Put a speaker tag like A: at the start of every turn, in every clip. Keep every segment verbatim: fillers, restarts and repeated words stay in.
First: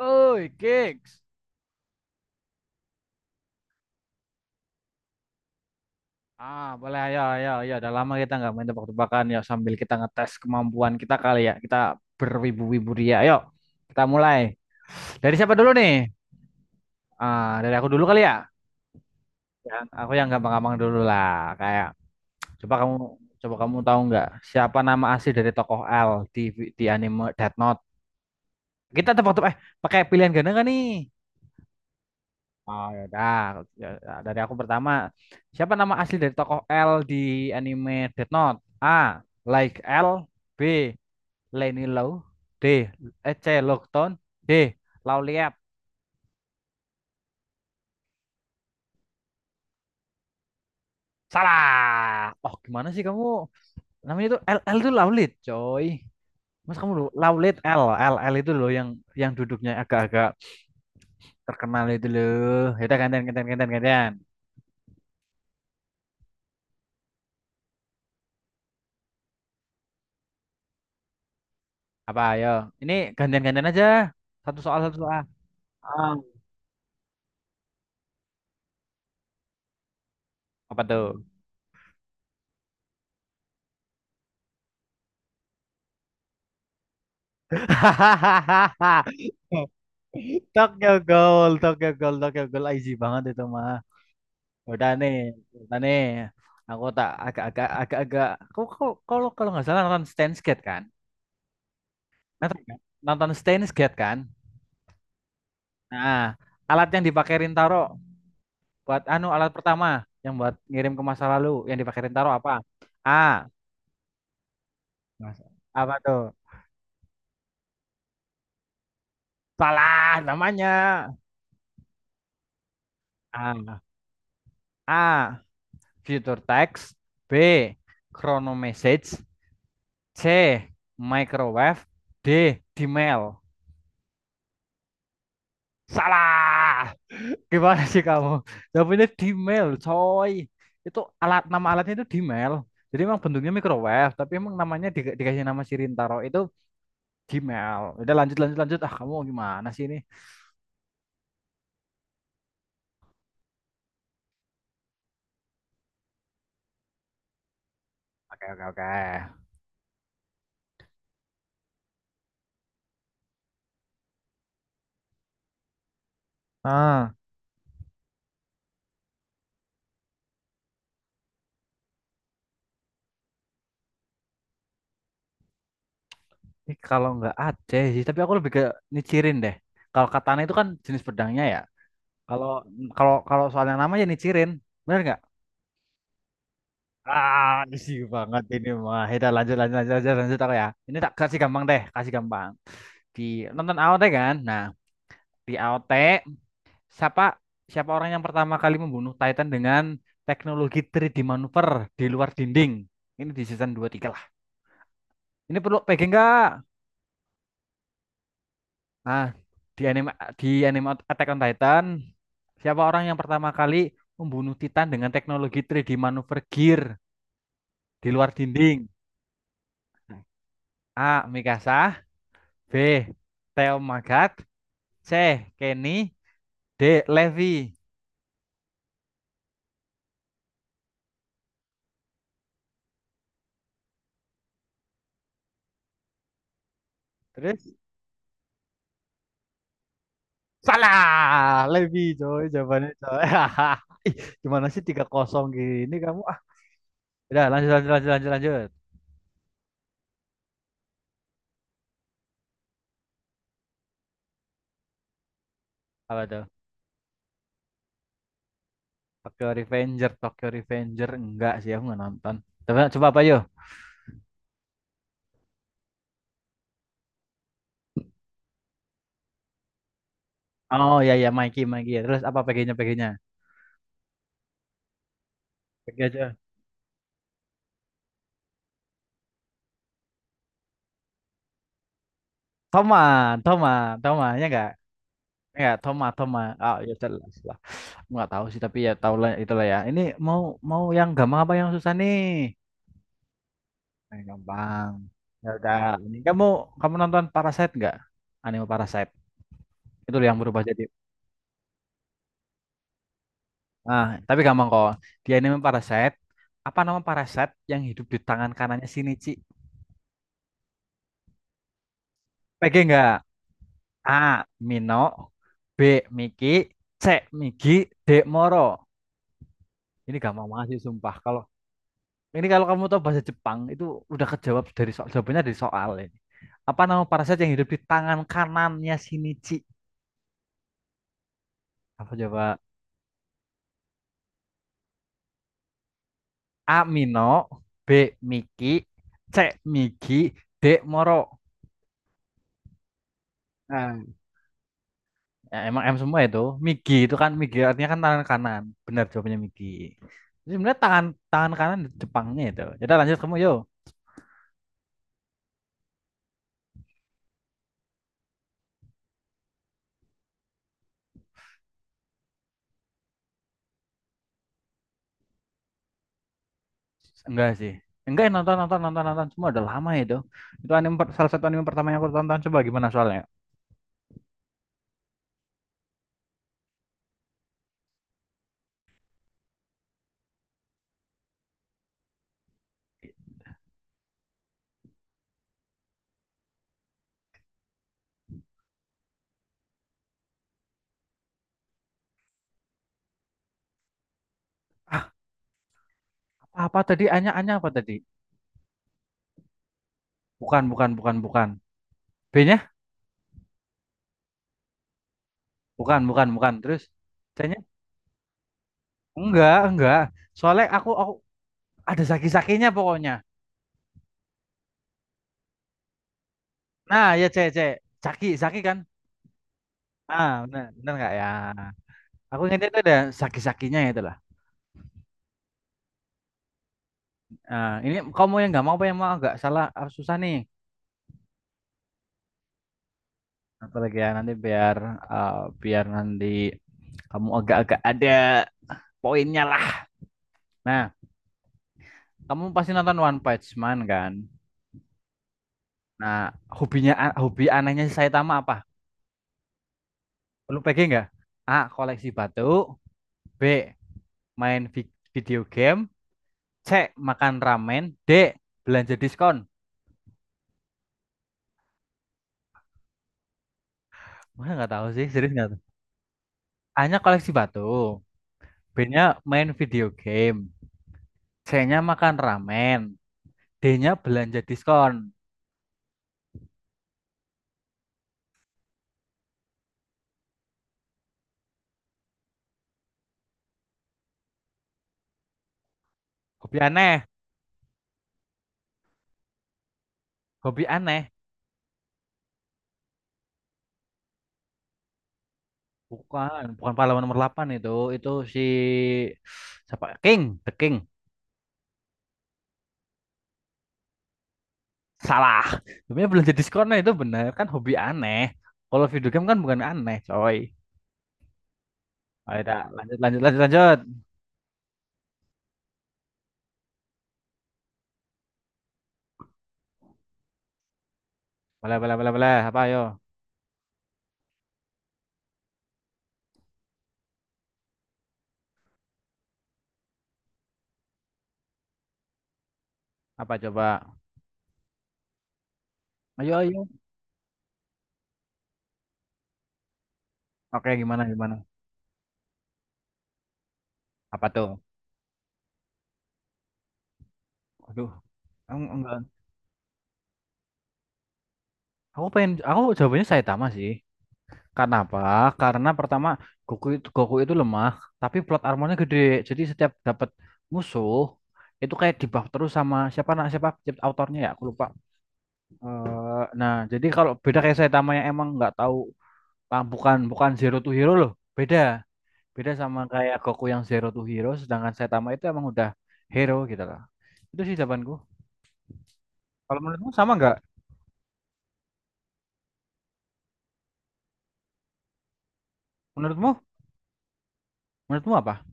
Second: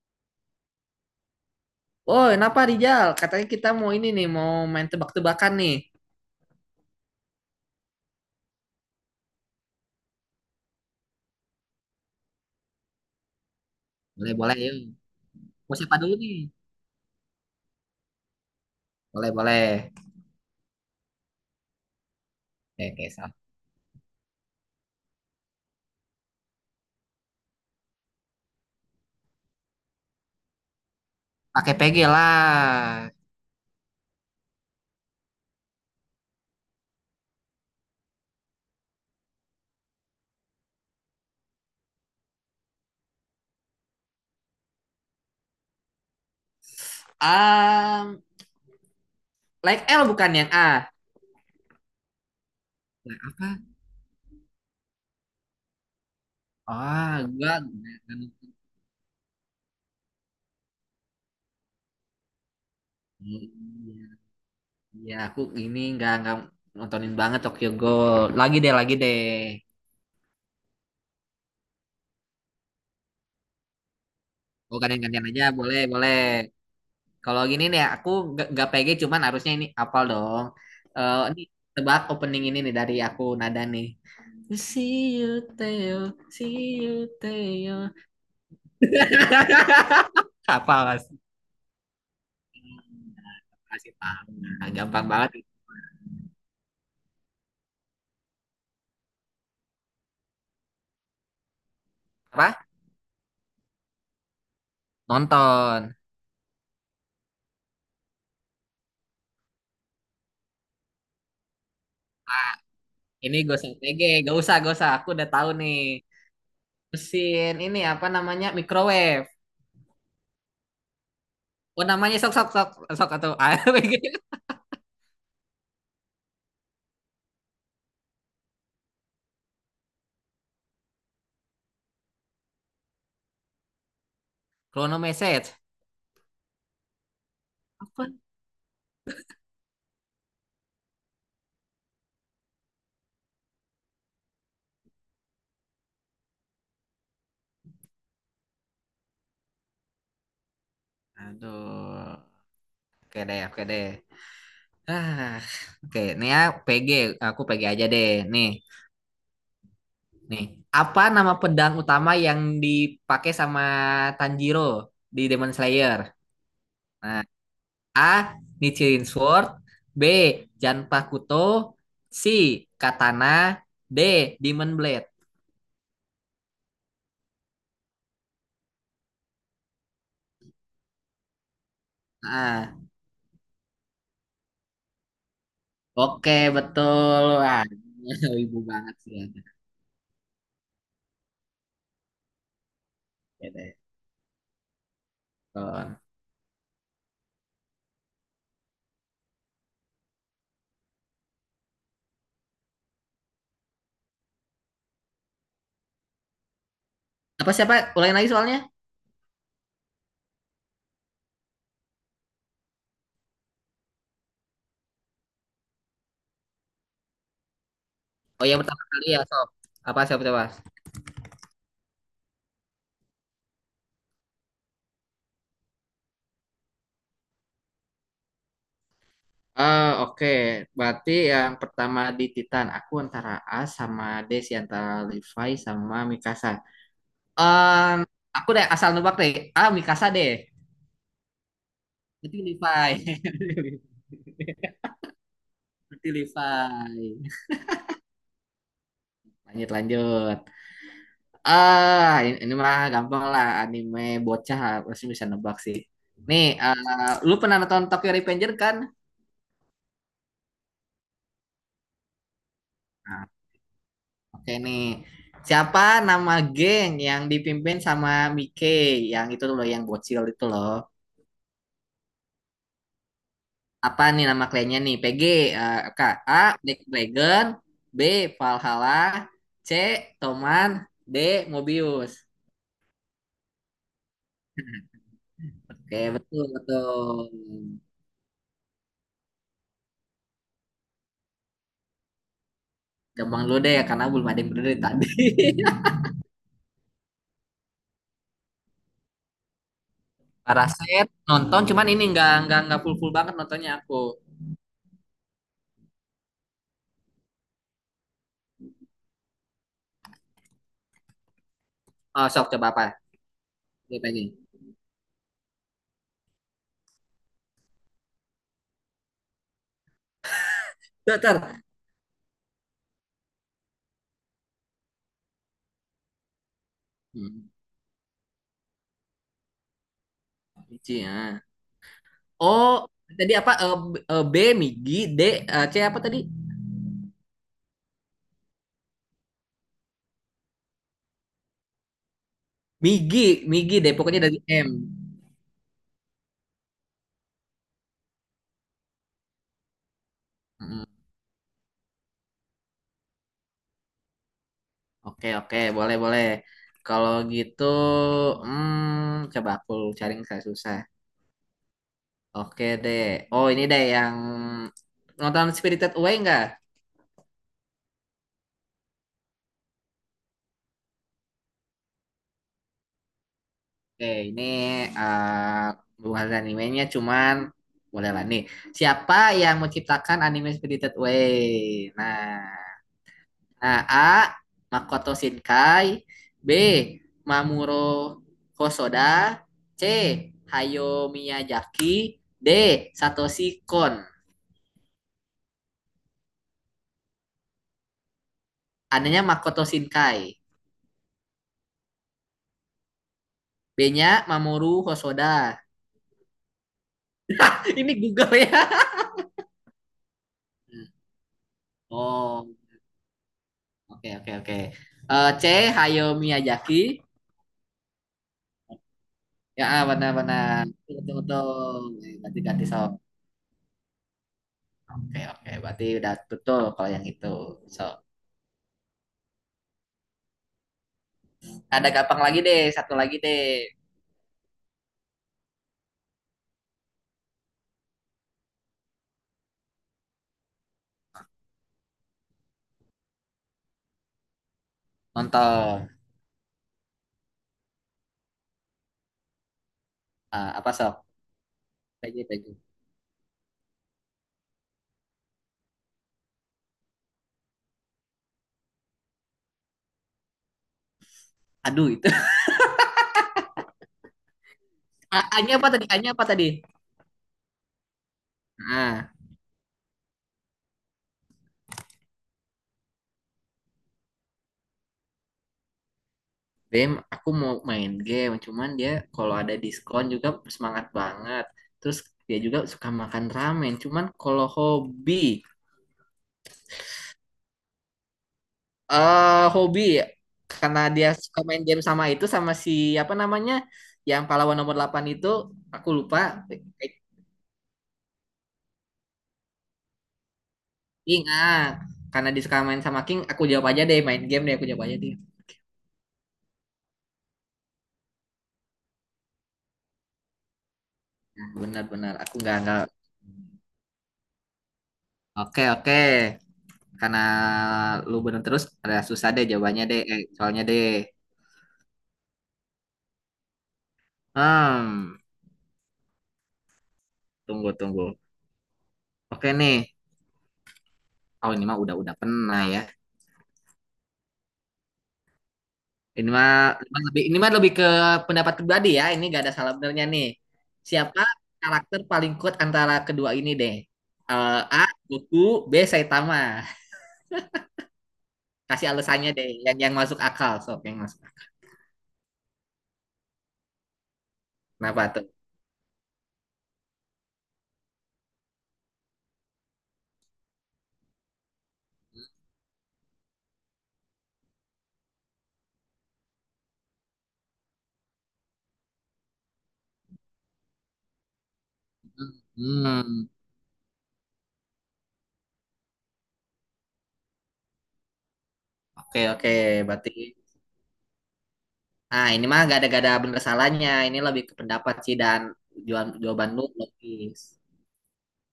A: Oi, gigs.
B: Oh, kenapa Rijal? Katanya kita mau ini nih, mau main tebak-tebakan nih.
A: Ah, boleh, ayo ayo ayo. Udah lama kita nggak main tebak-tebakan, ya sambil kita ngetes kemampuan kita kali ya. Kita berwibu-wibu dia. Ayo, kita
B: Boleh,
A: mulai.
B: boleh, yuk.
A: Dari siapa dulu
B: Mau siapa
A: nih?
B: dulu nih?
A: Ah, dari aku dulu kali ya.
B: Boleh,
A: Yang
B: boleh.
A: aku yang gampang-gampang dulu lah. Kayak coba
B: Oke,
A: kamu
B: oke, salah.
A: coba kamu tahu nggak siapa nama asli dari tokoh L di di anime Death Note? Kita tebak-tebak eh pakai pilihan ganda nggak nih?
B: Pakai P G
A: Oh ya
B: lah.
A: udah. Ya, ya, dari aku pertama. Siapa nama asli dari tokoh L di anime Death Note? A. Like L, B. Lenny Low, D. eh, C. Lockton, D. Lauliat.
B: Um, like L bukan yang A.
A: Salah. Oh gimana sih kamu?
B: Apa?
A: Namanya itu L, L itu Laulit, coy. Mas kamu lu-
B: Ah, gua
A: Laulit L L
B: kan.
A: L itu loh yang yang duduknya agak-agak terkenal itu loh. Ya udah, gantian gantian gantian gantian.
B: Ya, aku ini nggak nggak nontonin banget Tokyo Ghoul. Lagi deh, lagi deh.
A: Apa ayo? Ini gantian gantian aja. Satu
B: Oh,
A: soal satu soal.
B: gantian-gantian aja, boleh,
A: Ah,
B: boleh. Kalau gini nih, aku nggak nggak P G, cuman harusnya ini apal dong.
A: apa tuh?
B: Eh, ini tebak opening ini nih dari aku nada nih. See you, Theo. See you, Theo. Apa
A: Tokyo
B: mas?
A: Ghoul, Tokyo Ghoul, Tokyo Ghoul easy banget itu mah.
B: Kasih tangan.
A: Udah
B: Gampang
A: nih,
B: banget.
A: udah nih. Aku tak agak-agak agak-agak. Kau kau kalau kalau nggak salah nonton Steins Gate kan? Nonton,
B: Apa?
A: kan? Nonton Steins Gate kan?
B: Nonton.
A: Nah, alat yang dipakai Rintaro buat anu, alat pertama yang buat ngirim ke masa lalu yang dipakai Rintaro apa? A.
B: Ini gue T G. Gak usah, gak usah. Aku udah
A: Mas-
B: tahu nih.
A: Apa tuh?
B: Mesin ini apa namanya? Microwave.
A: Salah namanya.
B: Oh namanya sok sok sok sok atau
A: A. A. Future text. B. Chrono message. C. Microwave. D. Dimail.
B: Chrono message.
A: Salah. Gimana sih
B: Apa?
A: kamu? Jawabannya Dimail, coy. Itu alat, nama alatnya itu Dimail. Jadi emang bentuknya microwave, tapi emang namanya di- dikasih nama Sirintaro itu Dimail. Udah, lanjut lanjut lanjut. Ah, kamu gimana sih ini?
B: Aduh. Oke deh, oke deh. Ah, oke. Nih ya P G. Aku P G aja deh.
A: Oke,
B: Nih.
A: oke, oke.
B: Nih, apa nama pedang utama yang dipakai sama Tanjiro di Demon Slayer?
A: Ah,
B: Nah, A. Nichiren Sword, B. Janpakuto, C. Katana, D. Demon Blade.
A: ini kalau nggak Aceh sih, tapi aku lebih ke nicirin deh. Kalau katana itu kan jenis pedangnya ya. Kalau
B: Nah,
A: kalau kalau soalnya nama ya nicirin. Bener nggak?
B: oke
A: Ah,
B: betul. Wah,
A: easy banget
B: ibu
A: ini
B: banget
A: mah.
B: sih.
A: Kita lanjut lanjut lanjut lanjut, lanjut aku ya. Ini tak kasih gampang deh, kasih gampang. Di
B: Oke.
A: nonton A O T kan? Nah, di A O T siapa siapa orang yang pertama kali membunuh Titan dengan teknologi tiga D manuver di luar dinding? Ini di season dua tiga lah. Ini perlu P G enggak?
B: Apa siapa? Ulangin lagi soalnya?
A: Nah, di anime di anime Attack on Titan, siapa orang yang pertama kali membunuh Titan dengan teknologi tiga D manuver gear di luar
B: Oh yang pertama
A: dinding?
B: kali ya, sob. Apa siapa coba?
A: A. Mikasa, B. Theo Magat, C. Kenny, D. Levi.
B: Ah, oke. Berarti yang pertama di Titan, aku antara A sama D sih, antara Levi sama Mikasa.
A: Terus
B: Em, aku deh asal nebak deh. Ah, Mikasa deh.
A: salah, Levi
B: Berarti
A: coy
B: Levi.
A: jawabannya coy. Ih, gimana sih tiga kosong gini
B: Berarti
A: kamu ah?
B: Levi.
A: Udah, lanjut lanjut lanjut lanjut lanjut.
B: Lanjut, lanjut. Ah, ini, ini mah gampang lah. Anime bocah pasti bisa nebak sih.
A: Apa tuh?
B: Nih, eh, lu pernah nonton Tokyo Revenger kan?
A: Tokyo Revenger, Tokyo Revenger enggak sih, aku nggak nonton. Coba coba apa
B: Nah,
A: yo?
B: oke nih. Siapa nama geng yang dipimpin sama Mike yang itu loh yang bocil itu loh.
A: Oh ya ya, Mikey Mikey. Terus apa P G-nya? P G-nya
B: Apa nih nama kliennya nih? P G, eh,
A: P G
B: Kak, A,
A: aja.
B: Black Dragon, B, Valhalla, C, Toman, D, Mobius.
A: Toma Toma Toma ya, enggak enggak.
B: Oke,
A: Toma Toma,
B: betul,
A: oh ya
B: betul.
A: jelas lah. Nggak tahu sih, tapi ya tahu lah itulah ya. Ini mau mau yang gampang apa yang susah nih?
B: Gampang dulu deh karena
A: Yang
B: belum ada yang bener dari
A: gampang.
B: tadi.
A: Ya udah, ini kamu kamu nonton Parasite nggak? Anime Parasite itu yang berubah jadi
B: Paraset nonton cuman ini nggak nggak nggak full full banget nontonnya aku.
A: ah, tapi gampang kok. Di anime Parasite apa nama Parasite yang hidup di tangan kanannya Shinichi?
B: Oh, sok coba
A: P G
B: apa?
A: nggak?
B: Dia
A: A
B: lagi.
A: Mino, B Miki, C Migi, D Moro. Ini gampang banget sih sumpah kalau—
B: Dokter.
A: Ini kalau kamu tahu bahasa Jepang itu udah kejawab dari soal, jawabannya dari soal ini. Apa nama parasit yang
B: Hmm,
A: hidup di tangan kanannya Shinichi?
B: Ichi, ya.
A: Apa coba?
B: Oh, tadi apa eh, B, eh, B, Migi, D, eh, C apa tadi?
A: A. Mino, B. Miki, C. Migi, D. Moro.
B: Migi, Migi deh,
A: Nah,
B: pokoknya dari M.
A: ya, emang M semua itu. Migi itu kan, Migi artinya kan tangan kanan. Benar jawabannya Migi. Jadi sebenarnya
B: Mm,
A: tangan, tangan kanan di Jepangnya itu. Jadi lanjut kamu yo.
B: oke, oke, boleh, boleh. Kalau gitu, hmm, coba aku cari yang saya susah. Oke deh. Oh, ini deh yang nonton Spirited Away enggak?
A: Enggak sih. Enggak nonton nonton nonton nonton, semua udah lama itu. Itu anime per- salah satu anime pertama yang aku tonton. Coba gimana soalnya.
B: Oke, ini eh bukan animenya, cuman boleh lah nih. Siapa yang menciptakan anime Spirited Away? Nah. Nah, A. Makoto Shinkai. B. Mamuro Hosoda. C. Hayao Miyazaki. D. Satoshi Kon.
A: Apa tadi? Anya, Anya apa tadi?
B: Anehnya Makoto Shinkai.
A: Bukan, bukan, bukan, bukan. B-nya?
B: B-nya Mamoru Hosoda.
A: Bukan, bukan, bukan. Terus C-nya?
B: Ini Google ya.
A: Enggak, enggak. Soalnya aku, aku ada
B: Oh, oke
A: zaki-zakinya pokoknya.
B: okay, oke okay, oke. Eh, C. Hayao Miyazaki.
A: Nah, ya C, C. Zaki, zaki kan?
B: Ya, ah,
A: Ah,
B: benar-benar.
A: benar, benar nggak
B: Betul,
A: ya?
B: betul. Berarti
A: Aku
B: ganti
A: ingatnya itu
B: sob.
A: ada
B: Oke,
A: zaki-zakinya itu lah.
B: okay, oke. Okay. Berarti udah betul kalau yang itu.
A: Nah,
B: So,
A: ini kamu yang nggak mau apa yang mau agak salah? Ah, susah nih.
B: ada gampang lagi deh. Satu lagi deh.
A: Apalagi ya nanti biar ah, biar nanti kamu agak-agak ada poinnya lah. Nah, kamu pasti nonton One Punch Man kan?
B: Nonton.
A: Nah, hobinya, hobi anehnya si Saitama apa?
B: Ah,
A: Lu
B: apa
A: P G
B: sok
A: nggak? A. Koleksi
B: P J P J
A: batu. B. Main vi- video game. C. Makan ramen. D. Belanja diskon.
B: aduh itu
A: Mana nggak tahu sih,
B: A-
A: serius nggak
B: A-nya
A: tahu.
B: apa tadi A-nya apa tadi
A: A-nya koleksi batu.
B: ah.
A: B-nya main video game. C-nya makan ramen. D-nya belanja diskon.
B: Bem aku mau main game cuman dia kalau ada diskon juga semangat banget terus dia juga suka makan ramen cuman kalau hobi
A: Hobi aneh.
B: eh hobi
A: Hobi
B: karena
A: aneh.
B: dia suka main game sama itu sama si apa namanya yang pahlawan nomor delapan itu aku lupa.
A: Bukan, bukan pahlawan nomor delapan itu. Itu si siapa? King, The King.
B: King, ah, karena dia suka main sama King aku jawab aja deh main game deh aku jawab aja deh.
A: Salah. Sebenarnya belanja diskonnya itu benar kan, hobi aneh. Kalau video game kan bukan aneh, coy.
B: Nah, benar-benar aku
A: Ayo
B: nggak
A: dah,
B: nggak.
A: lanjut lanjut lanjut lanjut.
B: Oke, oke. Karena lu bener terus, ada susah deh jawabannya deh, eh, soalnya deh.
A: Boleh boleh boleh boleh. Apa ayo?
B: Hmm, tunggu, tunggu. Oke nih. Oh, ini mah udah udah pernah ya.
A: Apa coba?
B: Ini
A: Ayo
B: mah
A: ayo.
B: ini mah lebih ini mah lebih ke pendapat pribadi ya. Ini gak ada salah benernya nih.
A: Oke, gimana
B: Siapa
A: gimana?
B: karakter paling kuat antara kedua ini deh?
A: Apa tuh?
B: Eh, A. Goku, B. Saitama.
A: Aduh, em-
B: Kasih
A: enggak.
B: alasannya deh, yang yang masuk akal. Sok, yang masuk akal.
A: Aku pengen, aku jawabannya Saitama sih. Karena apa?
B: Kenapa tuh?
A: Karena pertama Goku itu, Goku itu lemah, tapi plot armornya gede. Jadi setiap dapat musuh itu kayak dibuff terus sama siapa nak, siapa autornya ya, aku lupa. Eh, nah, jadi kalau beda kayak Saitama yang emang nggak tahu Bang, bukan bukan Zero to Hero loh. Beda. Beda sama kayak
B: Hmm,
A: Goku yang Zero to Hero, sedangkan Saitama itu emang udah hero gitu loh. Itu sih jawabanku.
B: oke oke.
A: Kalau menurutmu
B: Berarti.
A: sama nggak?
B: Nah, ini mah gak ada gak ada bener salahnya. Ini lebih ke pendapat sih dan jawaban
A: Menurutmu?
B: jawaban lu logis.
A: Menurutmu apa?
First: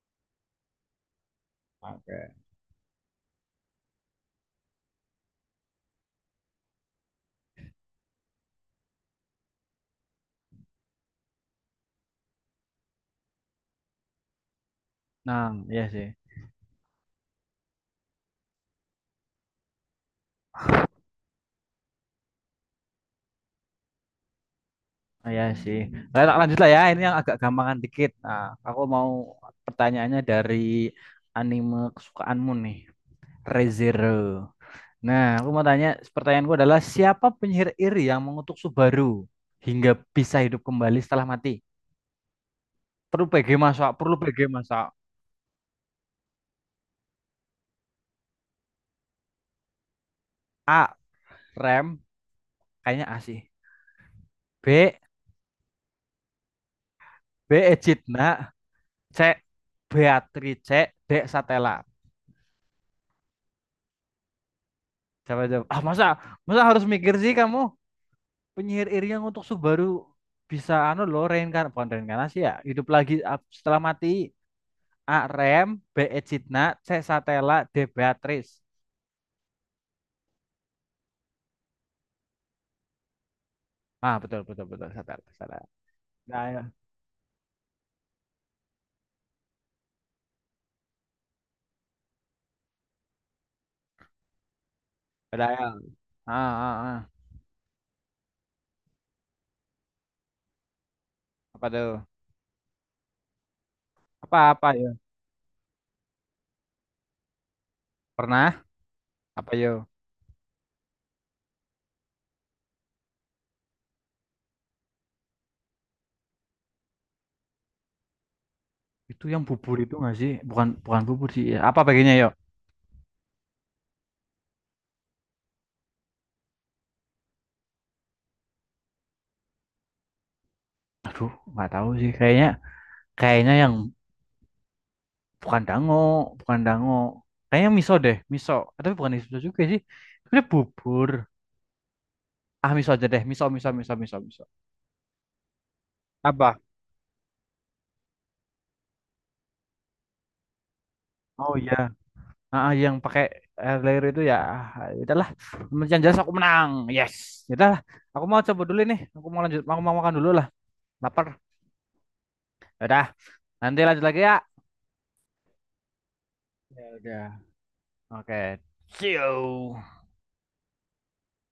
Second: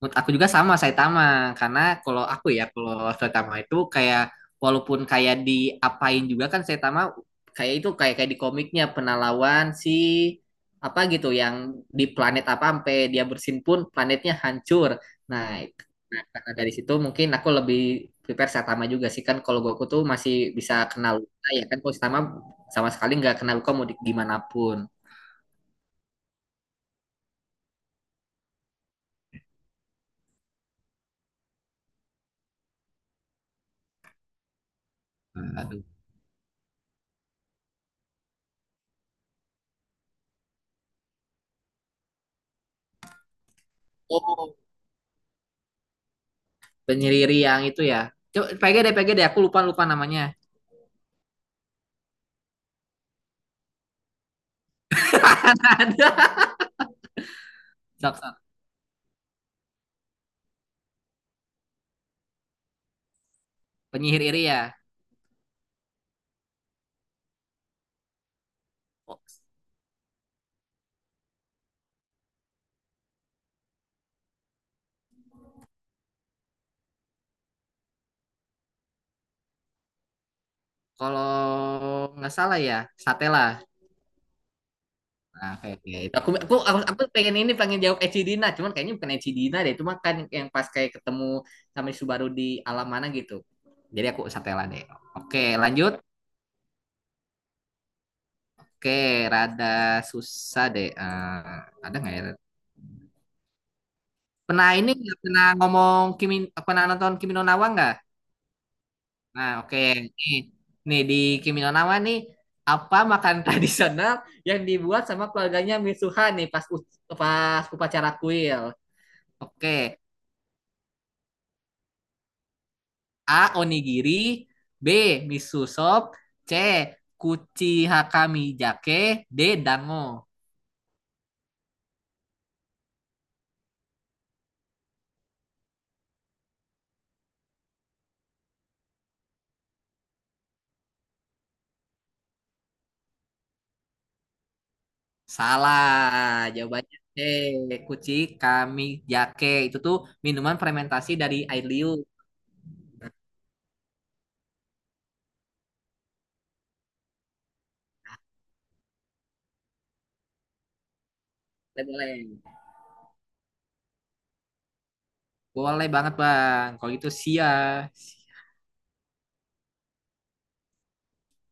B: Menurut aku juga sama Saitama karena kalau
A: Oke.
B: aku ya kalau Saitama itu kayak walaupun kayak diapain juga kan Saitama kayak itu kayak kayak di komiknya pernah lawan si apa gitu yang di planet apa sampai dia bersin pun planetnya hancur. Nah,
A: Nah, iya sih.
B: karena dari situ mungkin aku lebih prepare Saitama juga sih kan kalau Goku tuh masih bisa kenal luka ya kan kalau Saitama sama sekali nggak kenal luka mau di, gimana pun.
A: Nah, iya sih. Nah, tak lanjut lah ya. Ini yang agak gampangan dikit. Nah, aku mau pertanyaannya dari anime kesukaanmu nih, ReZero. Nah, aku
B: Hmm.
A: mau
B: Aduh.
A: tanya, pertanyaanku adalah siapa penyihir iri yang mengutuk Subaru hingga bisa hidup kembali setelah mati? Perlu P G masak, perlu P G
B: Oh,
A: masak.
B: penyihir yang itu ya. Coba P G deh, P G deh. Aku lupa lupa namanya.
A: A. Rem, kayaknya asih. B.
B: Ada.
A: B.
B: Sok, sok.
A: Ejidna, C. Beatrice, D. Satela.
B: Penyihir iri ya.
A: Jawab jawab. Ah masa, masa harus mikir sih kamu? Penyihir Irian untuk Subaru bisa anu lo reinkarn, bukan reinkarnasi ya. Hidup lagi ap- setelah mati. A. Rem, B. Ejidna, C. Satela, D. Beatrice.
B: Kalau nggak salah ya, Satela.
A: Ah betul betul betul, Satela.
B: Nah,
A: Satela.
B: oke, oke. Itu Aku,
A: Udah
B: aku,
A: ya.
B: aku, aku pengen ini, pengen jawab Eci Dina. Cuman kayaknya bukan Eci Dina deh. Cuma kan yang pas kayak ketemu sama Subaru di alam mana gitu. Jadi aku Satela deh.
A: Udah
B: Oke,
A: ya.
B: lanjut.
A: Ah, ah, ah.
B: Oke, rada susah deh. Eh,
A: Apa tuh?
B: ada nggak ya?
A: Apa
B: Pernah
A: apa ya?
B: ini nggak? Pernah ngomong Kimi, pernah nonton Kimi no Na wa nggak?
A: Pernah?
B: Nah,
A: Apa yo?
B: oke. Nih, nih di Kimi no Na wa nih, apa makan tradisional yang dibuat sama keluarganya Mitsuha nih pas u- pas upacara kuil?
A: Itu yang
B: Oke,
A: bubur itu nggak sih? Bukan bukan bubur sih. Ya, apa bagiannya yuk?
B: A. Onigiri. B. Miso soup. C. Kuchi Hakami Jake. D. Dango.
A: Aduh, nggak tahu sih. Kayaknya, kayaknya yang bukan dango, bukan dango. Kayaknya miso deh, miso. Tapi bukan miso juga sih. Sebenarnya bubur. Ah, miso aja deh. Miso, miso, miso, miso, miso.
B: Salah
A: Apa?
B: jawabannya C. Kuchi Kami Jake itu tuh minuman fermentasi dari
A: Oh
B: air
A: iya.
B: liu.
A: Ah, ah, yang pakai air layer itu ya. Ah, udahlah. Yang jelas aku menang. Yes. Udahlah. Aku mau coba dulu nih. Aku mau lanjut. Aku mau makan dulu lah. Lapar.
B: Boleh boleh.
A: Ya udah. Nanti lanjut lagi ya.
B: Boleh banget bang
A: Ya
B: kalau itu
A: udah.
B: sia
A: Oke. See you.